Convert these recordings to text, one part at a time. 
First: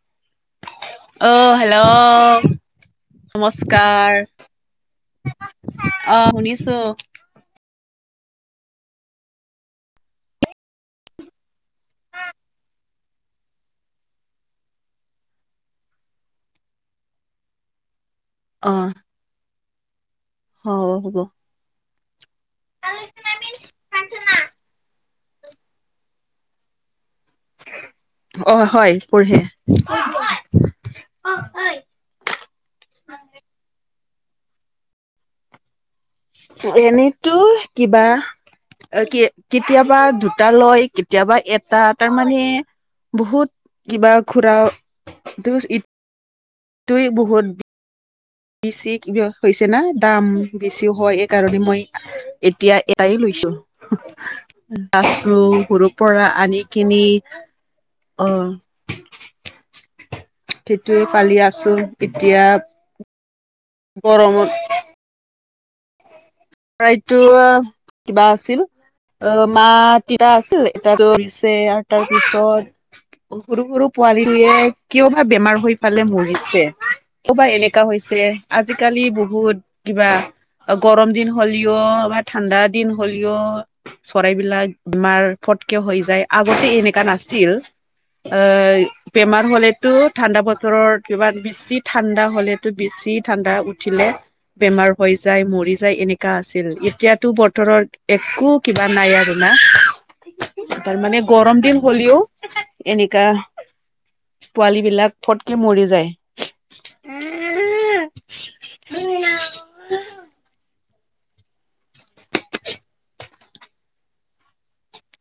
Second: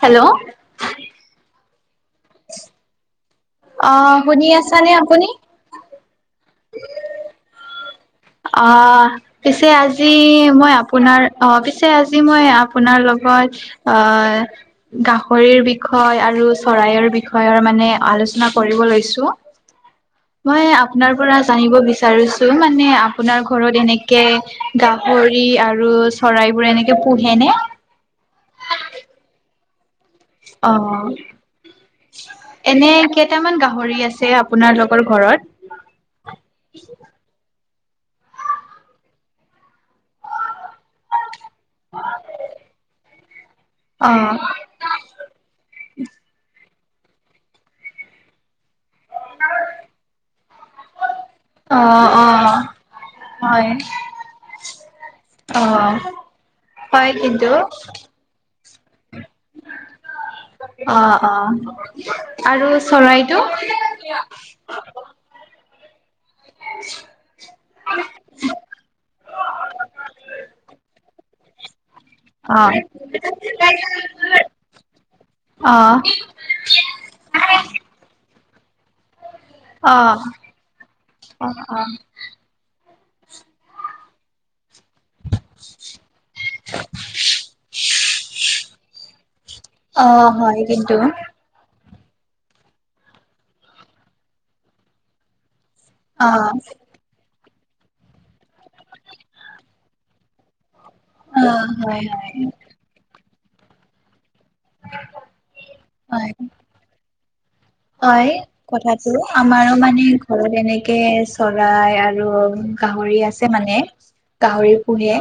Hello! অঁহহহ। অ শুনি আছা নে আপুনি? আহ শুনিছো। অ পিছে আজি মই আপোনাৰ অ পিছে আজি মই আপোনাৰ লগত গাহৰিৰ বিষয় আৰু চৰাইৰ বিষয়ৰ মানে আলো চনা কৰিব অ' লৈছো। মই হ'ব আপোনাৰ হ'ব। পৰা জানিব বিচাৰিছো মানে, আপোনাৰ ঘৰত এনেকে গা হৰি আৰু চৰাইবোৰ এনেকে পোহেনে? অ হয় পুঁহে। অ এনে কেইটামান গাহৰি আ ছে আপোনালোকৰ ঘৰত? এনেটো কিবা কেতিয়াবা দুটা লয় কেতিয়াবা এটা, তাৰমানানে বহুত কিবা অ' খুৰা ত তুই বহুত বেছি কে হৈছে না দাম বেছিও হয় এই কাৰণে, মই অ' অ' এতিয়া এটাই লৈছো। হয় আছো সৰুৰ অ'। পৰা আনি কিনি হয় কিন্তু অহ। অ সেইটোৱে পালি অ আছো এতিয়া আৰু চৰাই গৰমত- চৰাইতো কিবা আছিল অ মাঁ দেতাৰ আছিল এটাটো তাৰ অ পিছত সৰু সৰু পোৱালিে কিয় বা বেমাৰ অ হৈ‌ পেলাই মৰিছে। ক'বা এলেকা হৈছে আজিকালি বহুত অ কিবা গৰম দিন হ'লেও বা ঠাণ্ডা দিন হ'লেও চৰাই বিলাক বেমাৰ ফটকে হৈ যায় আগতে এনেকা নাছিল। অ বেমাৰ হলেতো অ ঠাণ্ডা হয় বতৰৰ কিন্তু কিবা বিশিত ঠাণ্ডা হলেটো বেছি ঠাণ্ডা উঠিলে বেমাৰ হৈ যায় মৰি যায় এনে অ অ কা আছিল এতিয়াতো বতৰৰ একো কিবা নাই আৰু না তাৰ মানে গৰম দিন হয় হ'লেও হয় এনেকা- পোৱালী বিলাক ফটকে মৰি হয় যায়। হয় কথাটো আমাৰো মানে ঘৰত এনেকে কে চৰাই আৰু গাহৰি আছে মানে। গাহৰি পুহে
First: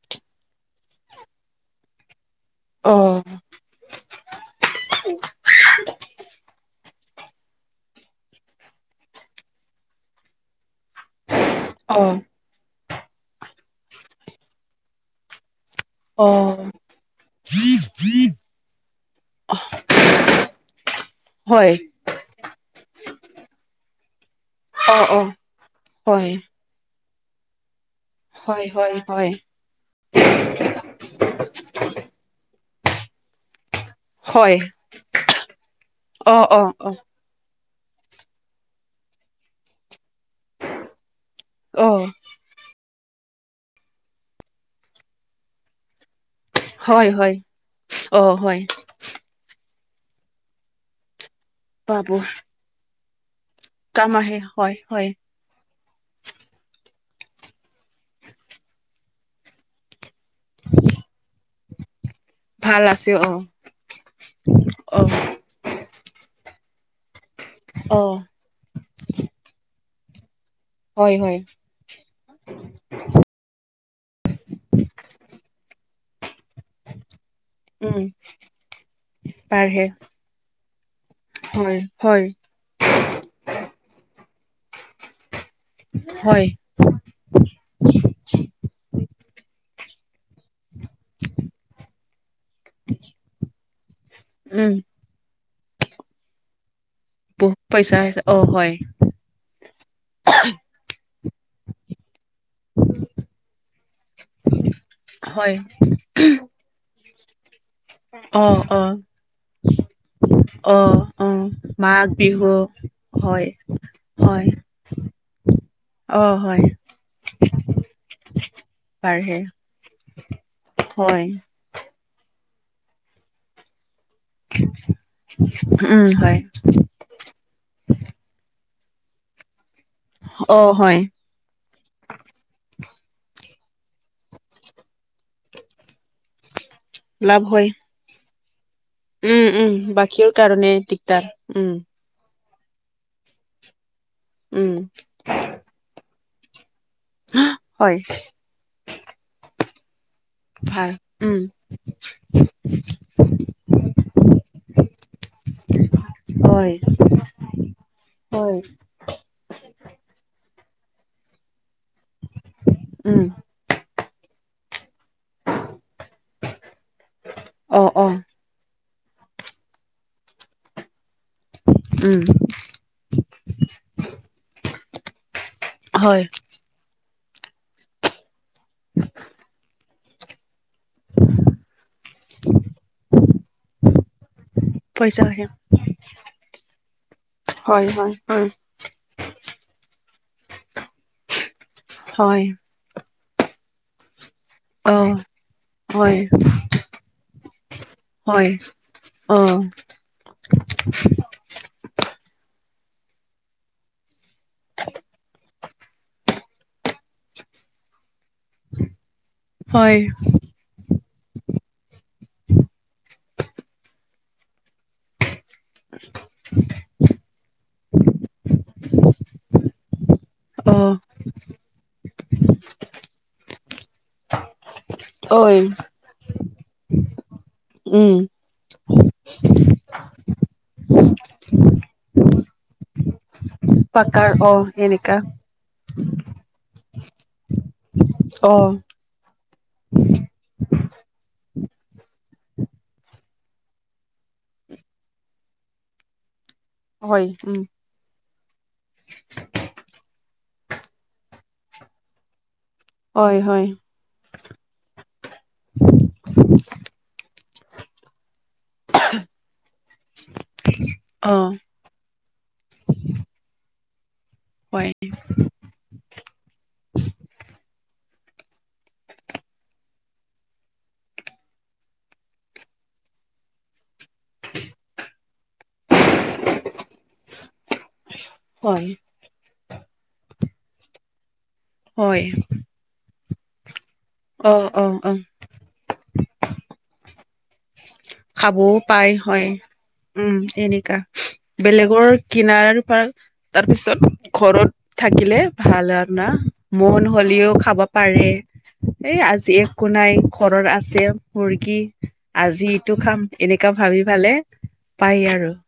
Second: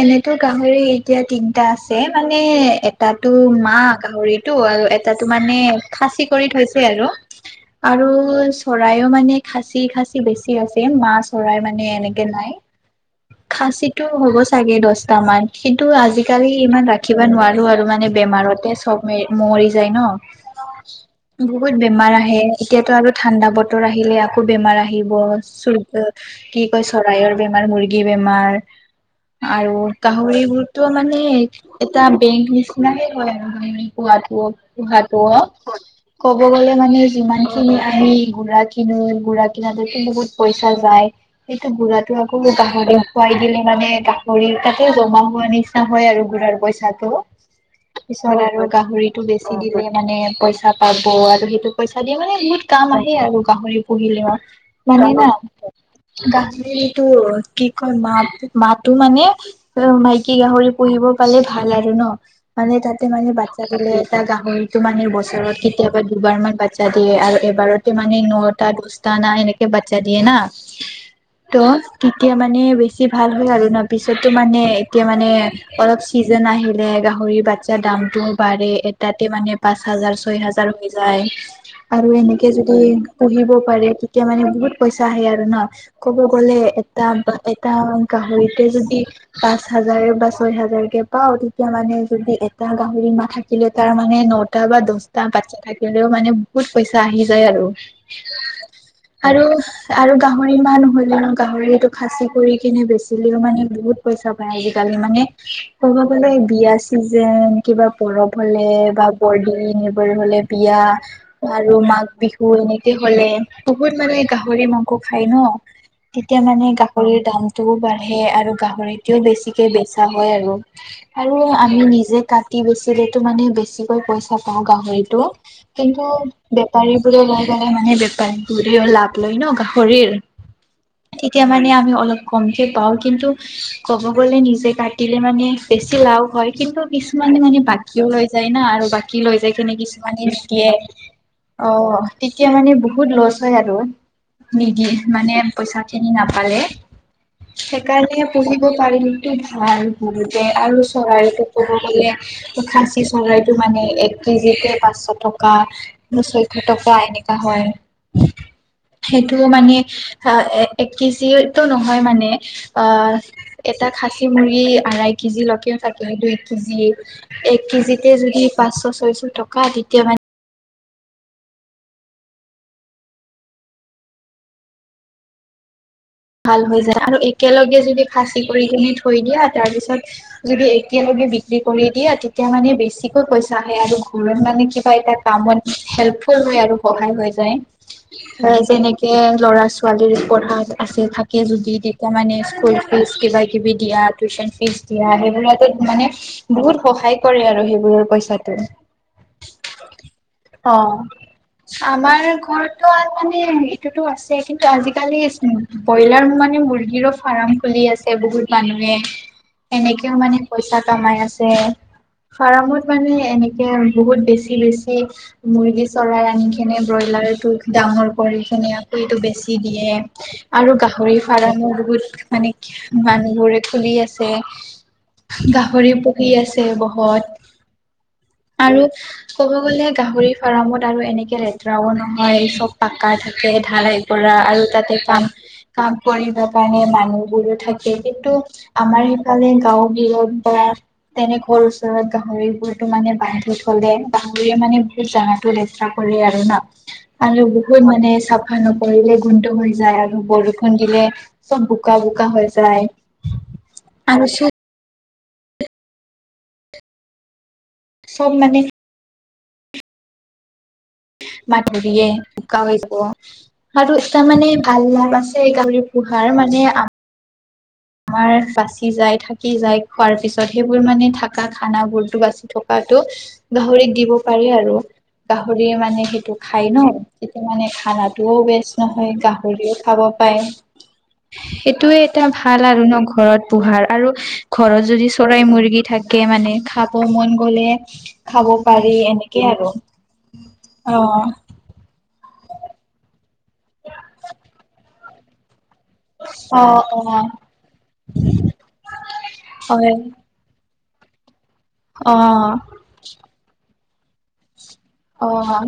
এনেতো গাহৰি এতিয়া তিনটা আছে। মানে অ এটাতো মাক গাহৰিটো আৰু এটাটো মানে খাচী কৰি থৈছে। আৰু আৰু চৰাইও মানে খাচি খাচি বেছি আছে। মা চৰাই মানে অ এনেকে নাই খাচীটো হ'ব চাগে দহট মান কিন্তু অ আজিকালি ইমান ৰাখিব নোৱাৰো আৰু মানে বেমাৰতে চব মে মৰি যায়। ন হয় বহুত বেমাৰ আহে এতিয়াতো আৰু ঠাণ্ডা বতৰ আহিলে আ- কো বেমাৰ অ আহিব অ চ হয় কি কয় চৰাইৰ বেমাৰ মুৰ্গী বেমাৰ হয় হয় হয় আৰু গাহৰিবোৰতো মানে এটা বে নি সমানেই হয় আৰু মানে পোৱা টোৱ হয় পোহা টোৱ অ ক'ব অ গলে অ মানে যিমান আমি গুৰা কিনো গুৰা কিনাতে বহুত পইচা যায় সেইটো অ বুঢ়াটো আকৌ- [unintelligible] খুৱাই দিলে মানে গাহৰি তাতে জমা হোৱা নিচা হয় আৰু- ৰ হয় পইচাটো হয় অ পিছত হয় আৰু গাহৰিটো বেছি দিলে মানে পইচা- পাব আৰু সেইটো পইচা দি বাবু মানে বহুত কাম আহে আৰু গাহৰি, কাম পুহিলেও আহে হয় হয় মানে না- গাহৰিটো কি কয় মা মাতো মানে মাইকী গাহৰি পোহিব পালে ভাল আৰু ন মানে ভাল তাতে আছে অ মানে বাচ্ছা দিলে এটা গাহৰিটো অ মানে বছৰত কিত কেতিয়াবা দুবাৰমানান বাচ্ছা দিয়ে আৰু এবাৰতে অ মানে নটা দহটা না এনেকে বাচ্ছা দিয়ে না হয় হয় ত তেতিয়া মানে বেছি ভাল হয় আৰু ন পিছতো মানে এতিয়া মানে অলপ চিজেন আহিলে গাহৰি বাচ্ছাৰ উম দামটোও বাঢ়ে এটাতে মানে পাঁচ পাৰহে হাজাৰ ছয় হাজাৰ হয় আৰু হয় এনেকে যদি পুহিব পাৰে তেতিয়া মানে বহুত পইচা আহে আৰু হয় ন ক'ব হয় গলে এটা এটা গাহৰিতে যদি পাঁচ হাজাৰ বা ছয় হাজাৰ কে পাওঁ তেতিয়া মানে যদি গাহৰি নাথাকিলেও তাৰ মানে নটা উম বা দছটা বাচ্ছা থাকিলেও মানে বহুত পইচা আহি যায় বহুত আৰু পইচা হৈছে অ হয় আৰু আৰু গাহৰি মাহ নহলে ন গাহৰি সেইটো খাচি কৰি কিনে বেচিলেও মানে বহুত পইচা পায় আজিকালি মানে হয় ক'ব গলৈ বিয়া চিজেন যেন কিবা পৰপ অ হ'লে অ বা বৰদিন আৰু হলে অ বিয়া অ আৰু মাঘ বিহু এনেকে হলে হয় বহুত মানে হয় গাহৰি মাংস খাই ন অ তেতিয়া হয় মানে গাহৰিৰ দামটোও বাঢ়ে আৰু গাহৰিটোও পাৰহে বেছিকে বেচা হয় আৰু হয় আৰু আমি নিজে কাটি বেচিলেটো মানে বেছিকৈ পইচা- পাওঁ গাহৰিটো কিন্তু উম হয় বেপাৰী বোৰে লৈ গলে মানে বেপাৰী বোৰে লাভ লয় ন গাহৰি অ হয় তেতিয়া মানে আমি অলপ কমকে পাওঁ কিন্তু ক'ব গ'লে নিজে কাটিলে মানে বেছি চিলাও হয় কিন্তু কিছুমানে লাভ মানে হয় বাকীও লৈ যায় না আৰু বাকী লৈ উম যায় উম কিছুমানে বাকীৰ দিয়ে কাৰণে দিগদাৰ অ উম এতিয়া মানে বহুত লচ হয় আৰু উম নিদিয়ে মানে পইচা খিনি নাপালে হয় সেইকাৰণে পুহিব পাৰিমতো ভাল [unintelligible] আৰু ভাল উম চৰাইটো ক'ব গ'লে খাচী চৰাইটো মানে এক কেজিতে পাঁচশ টকা চৈধশ হয় টকা এনেকা হয় হয় সেইটো মানে আহ এ এক কেজিটো নহয় মানে অ উম এটা খাচী মুৰ্গী আৰাই কেজি লকেও থাকে দুই কেজিয়ে এক অ অ কেজিতে যদি পাঁচ পাঁচশ ছয়শ টকা দ্বিতীয় মানে উম হয় ভাল হৈ যায় আৰু একেলগে যদি ফাচি কৰি কি থৈ দিয়া তাৰ পিছত যদি এতিয়ালৈকে বিক্ৰী কৰি দিয়ে তেতিয়া মানে বেছিকৈ পইচা আহে আৰু ঘৰত মানে কিবা এ পইচা আহে। কামত হেল্পফুল হয় আৰু সহায় হৈ যায় হয় হয় হয়। যেনেকে ল'ৰা ছোৱালী পঢ়া আছে থাকে যদি তেতিয়া মানে হয় স্কুল ফিজ কিবা কিবি দিয়াত টিউচন ফিজ অ দিয়া সেইবোৰতো মানে হয় বহুত সহায় কৰে আৰু সেইবোৰৰ হয় পইচাটো অ অ আমাৰ ঘৰত মানে এইটোতো আছে কিন্তু আজিকালি ব্ৰইলাৰ মানে মুৰ্গীৰো ফাৰ্ম খুলি আছে বহুত মানুহে হয় সেনেকেও মানে পইচা কমাই আছে ফাৰ্মত মানে এনেকে বহুত বেছি বেছি বেছি মুৰ্গী চৰাই আনি কেনে ব্ৰইলাৰটো ডাঙৰ কৰি ধুনীয়াকৈ এইটো বেছি দিয়ে আৰু অ। গাহৰি ফাৰ্মো বহুত মানে মানুহবোৰে খুলি আছে ঐ গাহৰি পুহি আছে বহুত উম আৰু ক'ব গ'লে গাহৰি ফাৰ্মত আৰু এনেকৈ লেতেৰাও নহয় চব পাকাৰ থাকে ধাৰ এক পাকাৰ পৰা অ আৰু তাতে এনেকা পাম কাম কৰিব কাৰণে মানুহ বোৰো থাকি যিহেতু অ। আমাৰ সিফালে গাঁও বোৰত বা তেনে সৰ ওচৰত গাহৰিবোৰতো মানে বান্ধি থলে গাহৰিয়ে মানে বহুত জাগাতটো লেতেৰা কৰে আৰু ন। হয় আৰু উম। বহুত মানে চাফা নকৰিলে গোন্ট হৈ যায় আৰু। বৰষুণ দিলে চব বোকা বোকা হৈ যায়। হয় হয় আৰু [inaudible] চব মানে [inaudible] অ মাটৰিয়ে শুকা হৈ যাব আৰু তাৰ মানে ভাল হয় লাভ আছে গহৰি পোহাৰ মানে আমাৰ বাচি যাই থাকি যাই খোৱাৰ পিছত সেইবোৰ মানে থাকা খানা বোৰতো বাচি থকা টো গাহৰিক দিব পাৰি আৰু গাহৰি মানে সেইটো খাই ন। তেতিয়া মানে খানাটোও বেষ্ট হয় নহয় গাহৰিও খাব পায়। সেইটোয়ে এটা হয় ভ ঘৰত পোহাৰ আৰু অ অ ঘৰত যদি অ। চৰাই মৰ্গী থাকে মানে খ মন গ'লে খাব খাবও পাৰি পাই এনেকে হয় আৰু উম এনেকা অ বেলেগৰ কিনাৰ পৰা তাৰপিছত ঘৰত থাকিলে ভাল আৰু না অ মন অ হ'লেও খাব পাৰে। এ আজি একো হয় নাই ঘৰত আছে। মৰ্গী আজি অ এইটো খাম এনেকা ভাবি ফালে পায় আৰু অ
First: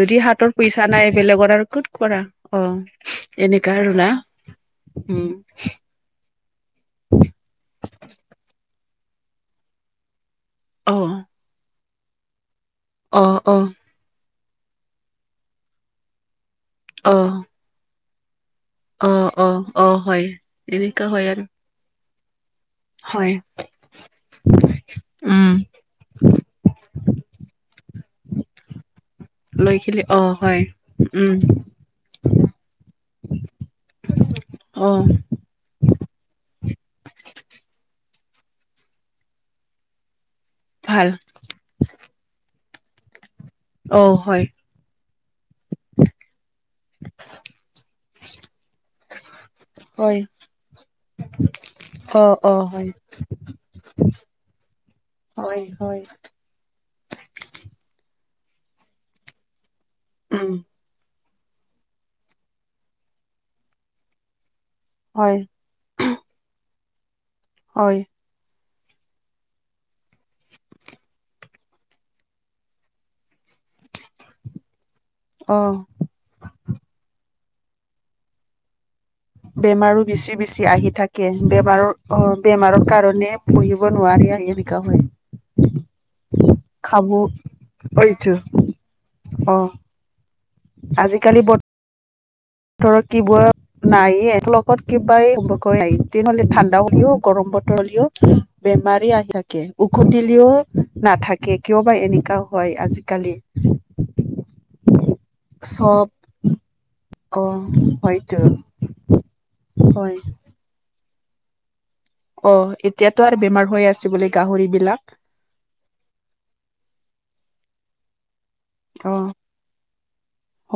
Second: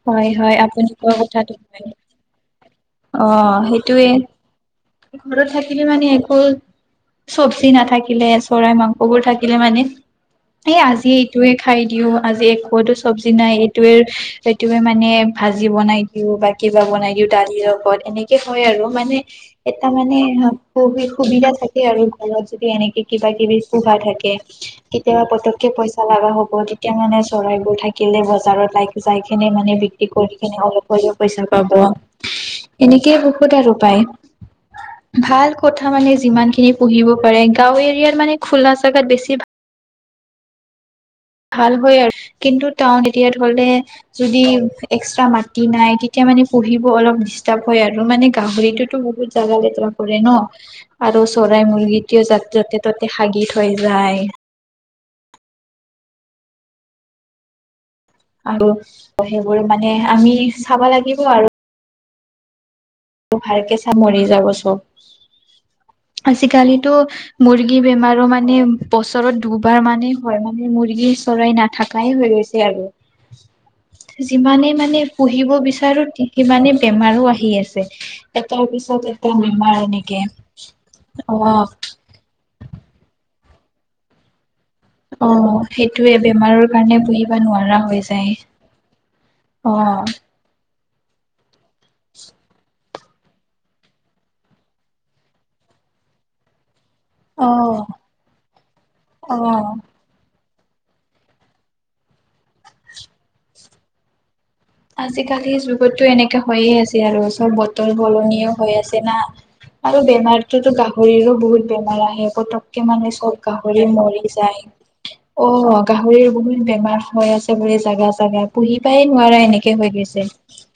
যদি হয় হয় হাতৰ পইচা আপুনি নাই কোৱা কথাটো বেলেগৰ আৰু হয় কত কৰা? অ অ এনেকোৱা আৰু না। সেইটোৱে উম ঘৰত থাকিলে মানে একো চব্জি নাথাকিলে চৰাই মাংস কবোৰ থাকিলে মানে এই অ আজি এইটোয়ে খাই দিও আজি কতো অ চব্জি নাই অ এইটোৱে এইটোৱে মানে ভাজি বনাই দিওঁ বাক কিবা বনাই অ দিওঁ দালিৰ লগত এনেকে হয় আৰু। অ মানে অ অ টা মানে হয় স এনেকা হয় আৰু সুবিধা থাকে আৰু ঘৰত। দি এনেকে কিবা হয় কিবি পোহা থাকে কেতিয়াবা উম পতকে পইচা লগা হব তেতিয়া মানে চৰাই থাকিলে বজাৰত যাই কিনে মানে লৈ খেলি বিক্ৰী অ কৰি হয় কিনে অলপ হলেও উম পইচা পাব। এনেকেই বহুত আৰু অ পায় ভাল কথা মানে যিমান খিনি পুহিব গাঁও এৰিয়াৰ মানে খোলা জাগাত বেছি ভাল। ভাল। ভাল হয় আৰু কিন্তু টাউন এৰিয়াত হলে অ যদি হয় এক্সট্ৰা মাতি নাই তেতিয়া মানে পুহিব অলপ ডিষ্টাৰ্ব হয় আৰু মানে গাহৰিতোতো বহুত জাগা লেতেৰা কৰে হয় ন। আৰু চৰাই অ মুৰ্গীটও যা অ য'তে হয় ত'তে হাগি থৈ যায়। হয় হয়। আৰু সেইবোৰ মানে আমি উম চাব লাগিব আৰু। ভালকে চামৰি যাব চব! হয় আজিকালিতো মুৰ্গী হয় বেমাৰো মানে বছৰত দুবাৰ মানেই হয় মানে মুৰ্গী চৰাই নাথাকাই হৈ গৈছে আৰু। যিমানে মানে পুহিব অ বিচাৰো সিমানে বেমাৰো আহি আছে। এ তাৰ পিছতে বেমাৰো বেছি বেছি আহি থাকে অ বেমাৰৰ বেমাৰৰ কাৰণে। পুহিব নোৱাৰি হয় অ সেইটোৱে বেমাৰৰ কাৰণে খাব পুহিব নোৱাৰা হৈ এইটো যায়। অ। আজিকালি ব ধৰত কিবোৰ নাই ব্লকত কিবা কতিহ'লে ঠাণ্ডাও [unintelligible] ও অ গৰম বতৰলৈও বেমাৰী আহি থাকে অ উখুটিলেও নাথাকে কিয় বা এনেকাও হয় আজিকালি? আজিকালি যুগততো চব এনেকাে হয়য়ে আছে। আৰু অ চব বতৰ হয়তো সলনিও হৈ আছে না আৰু হয় বেমাৰতোতো গাহৰিৰো বহুত বেমাৰ আহে অ পটককে মানে এতিয়াতো চব আৰু বেমাৰ গাহৰি হৈ আছে মৰি বোলে যায গাহৰি বিলাক অ গাহৰিৰ বহুত বেমাৰ হৈ আছে বুলি। জাগা চাগা পুহিবাই অ নোৱাৰা এনেকে হৈ গৈছে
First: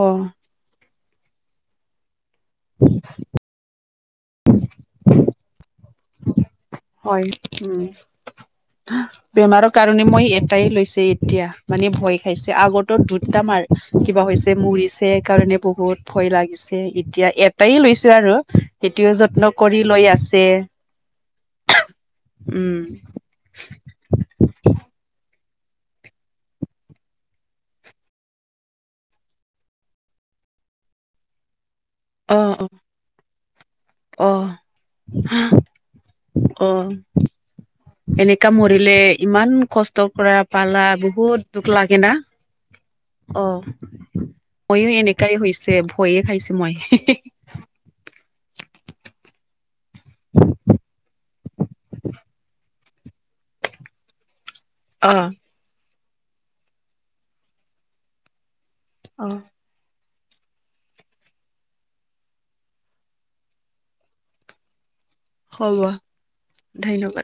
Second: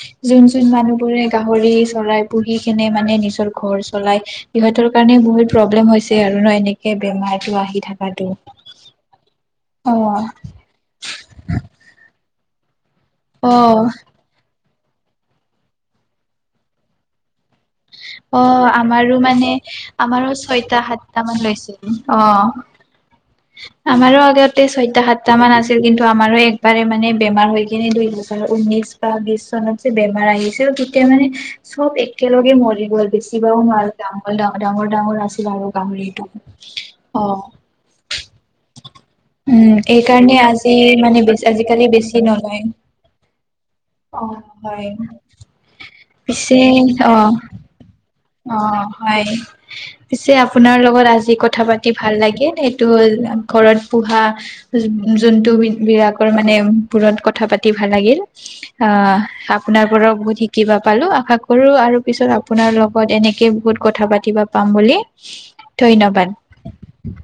অ যোন যোন মানুহ পুৰে গাহৰি চলাই পুহি কেনে মানে নিজৰ ঘৰ চলাই সিহতৰ কাৰণে বহুত প্ৰব্লেম হৈছে আৰু ন এনেকে হয় বেমাৰটো উম আহি থকাটো বেমাৰৰ কাৰণে মই এটাই লৈছে এতিয়া মানে ভয় খাইছ। আগতো দুত অ তমাৰ কিবা হৈছে মুৰি কাৰণে বহুত ভয় লাগিছে এতিয়া এপ অ আমাৰো মানে কৰি লৈ আমাৰো আছে ছয়টা সাতটা মান লৈছিল অ উম আমাৰো আগতে ছয়টা সাত দুটামান আছিল কিন্তু আমাৰো একবাৰে মানে বেমাৰ হৈ কিনে দুই হজাৰ ঊনৈশ বা বিশ চনত যে বেমাৰ আহিছিল তেতিয়া মানে চব অ একেলগে মৰি গ'ল বেচিবও নোৱাৰ অ অ ডাঙৰ ডাঙ ডাঙৰ ডাঙৰ আছিল আৰু গাহৰিটো অ অ অ এনেকা মৰিলে ইমান কষ্ট কৰা এইকাৰণে আজি পালা মানে বেছি বহুত দুখ আজিকালি লাগে না। বেছি নলয়। অ অ হয়। মইও এনেকাই হৈছে ভয়ে খাইছো পিছে অ মই। অ হয় পিছে আপোনাৰ লগত আজি কথা পাতি ভাল লাগে এইটো হ'ল। ঘৰত পোহা অ যোনটো বি বিৰাকৰ মানে বোৰত কথা পাতি ভাল লাগিল অ আপোনাৰ পৰাও বহুত শিকিবা পালো আশা কৰো আৰু পিছত আপোনাৰ লগ লগত এনেকে বহুত কথা পাতিব পাম বুলি হ'ব ধন্যবাদ ধন্যবাদ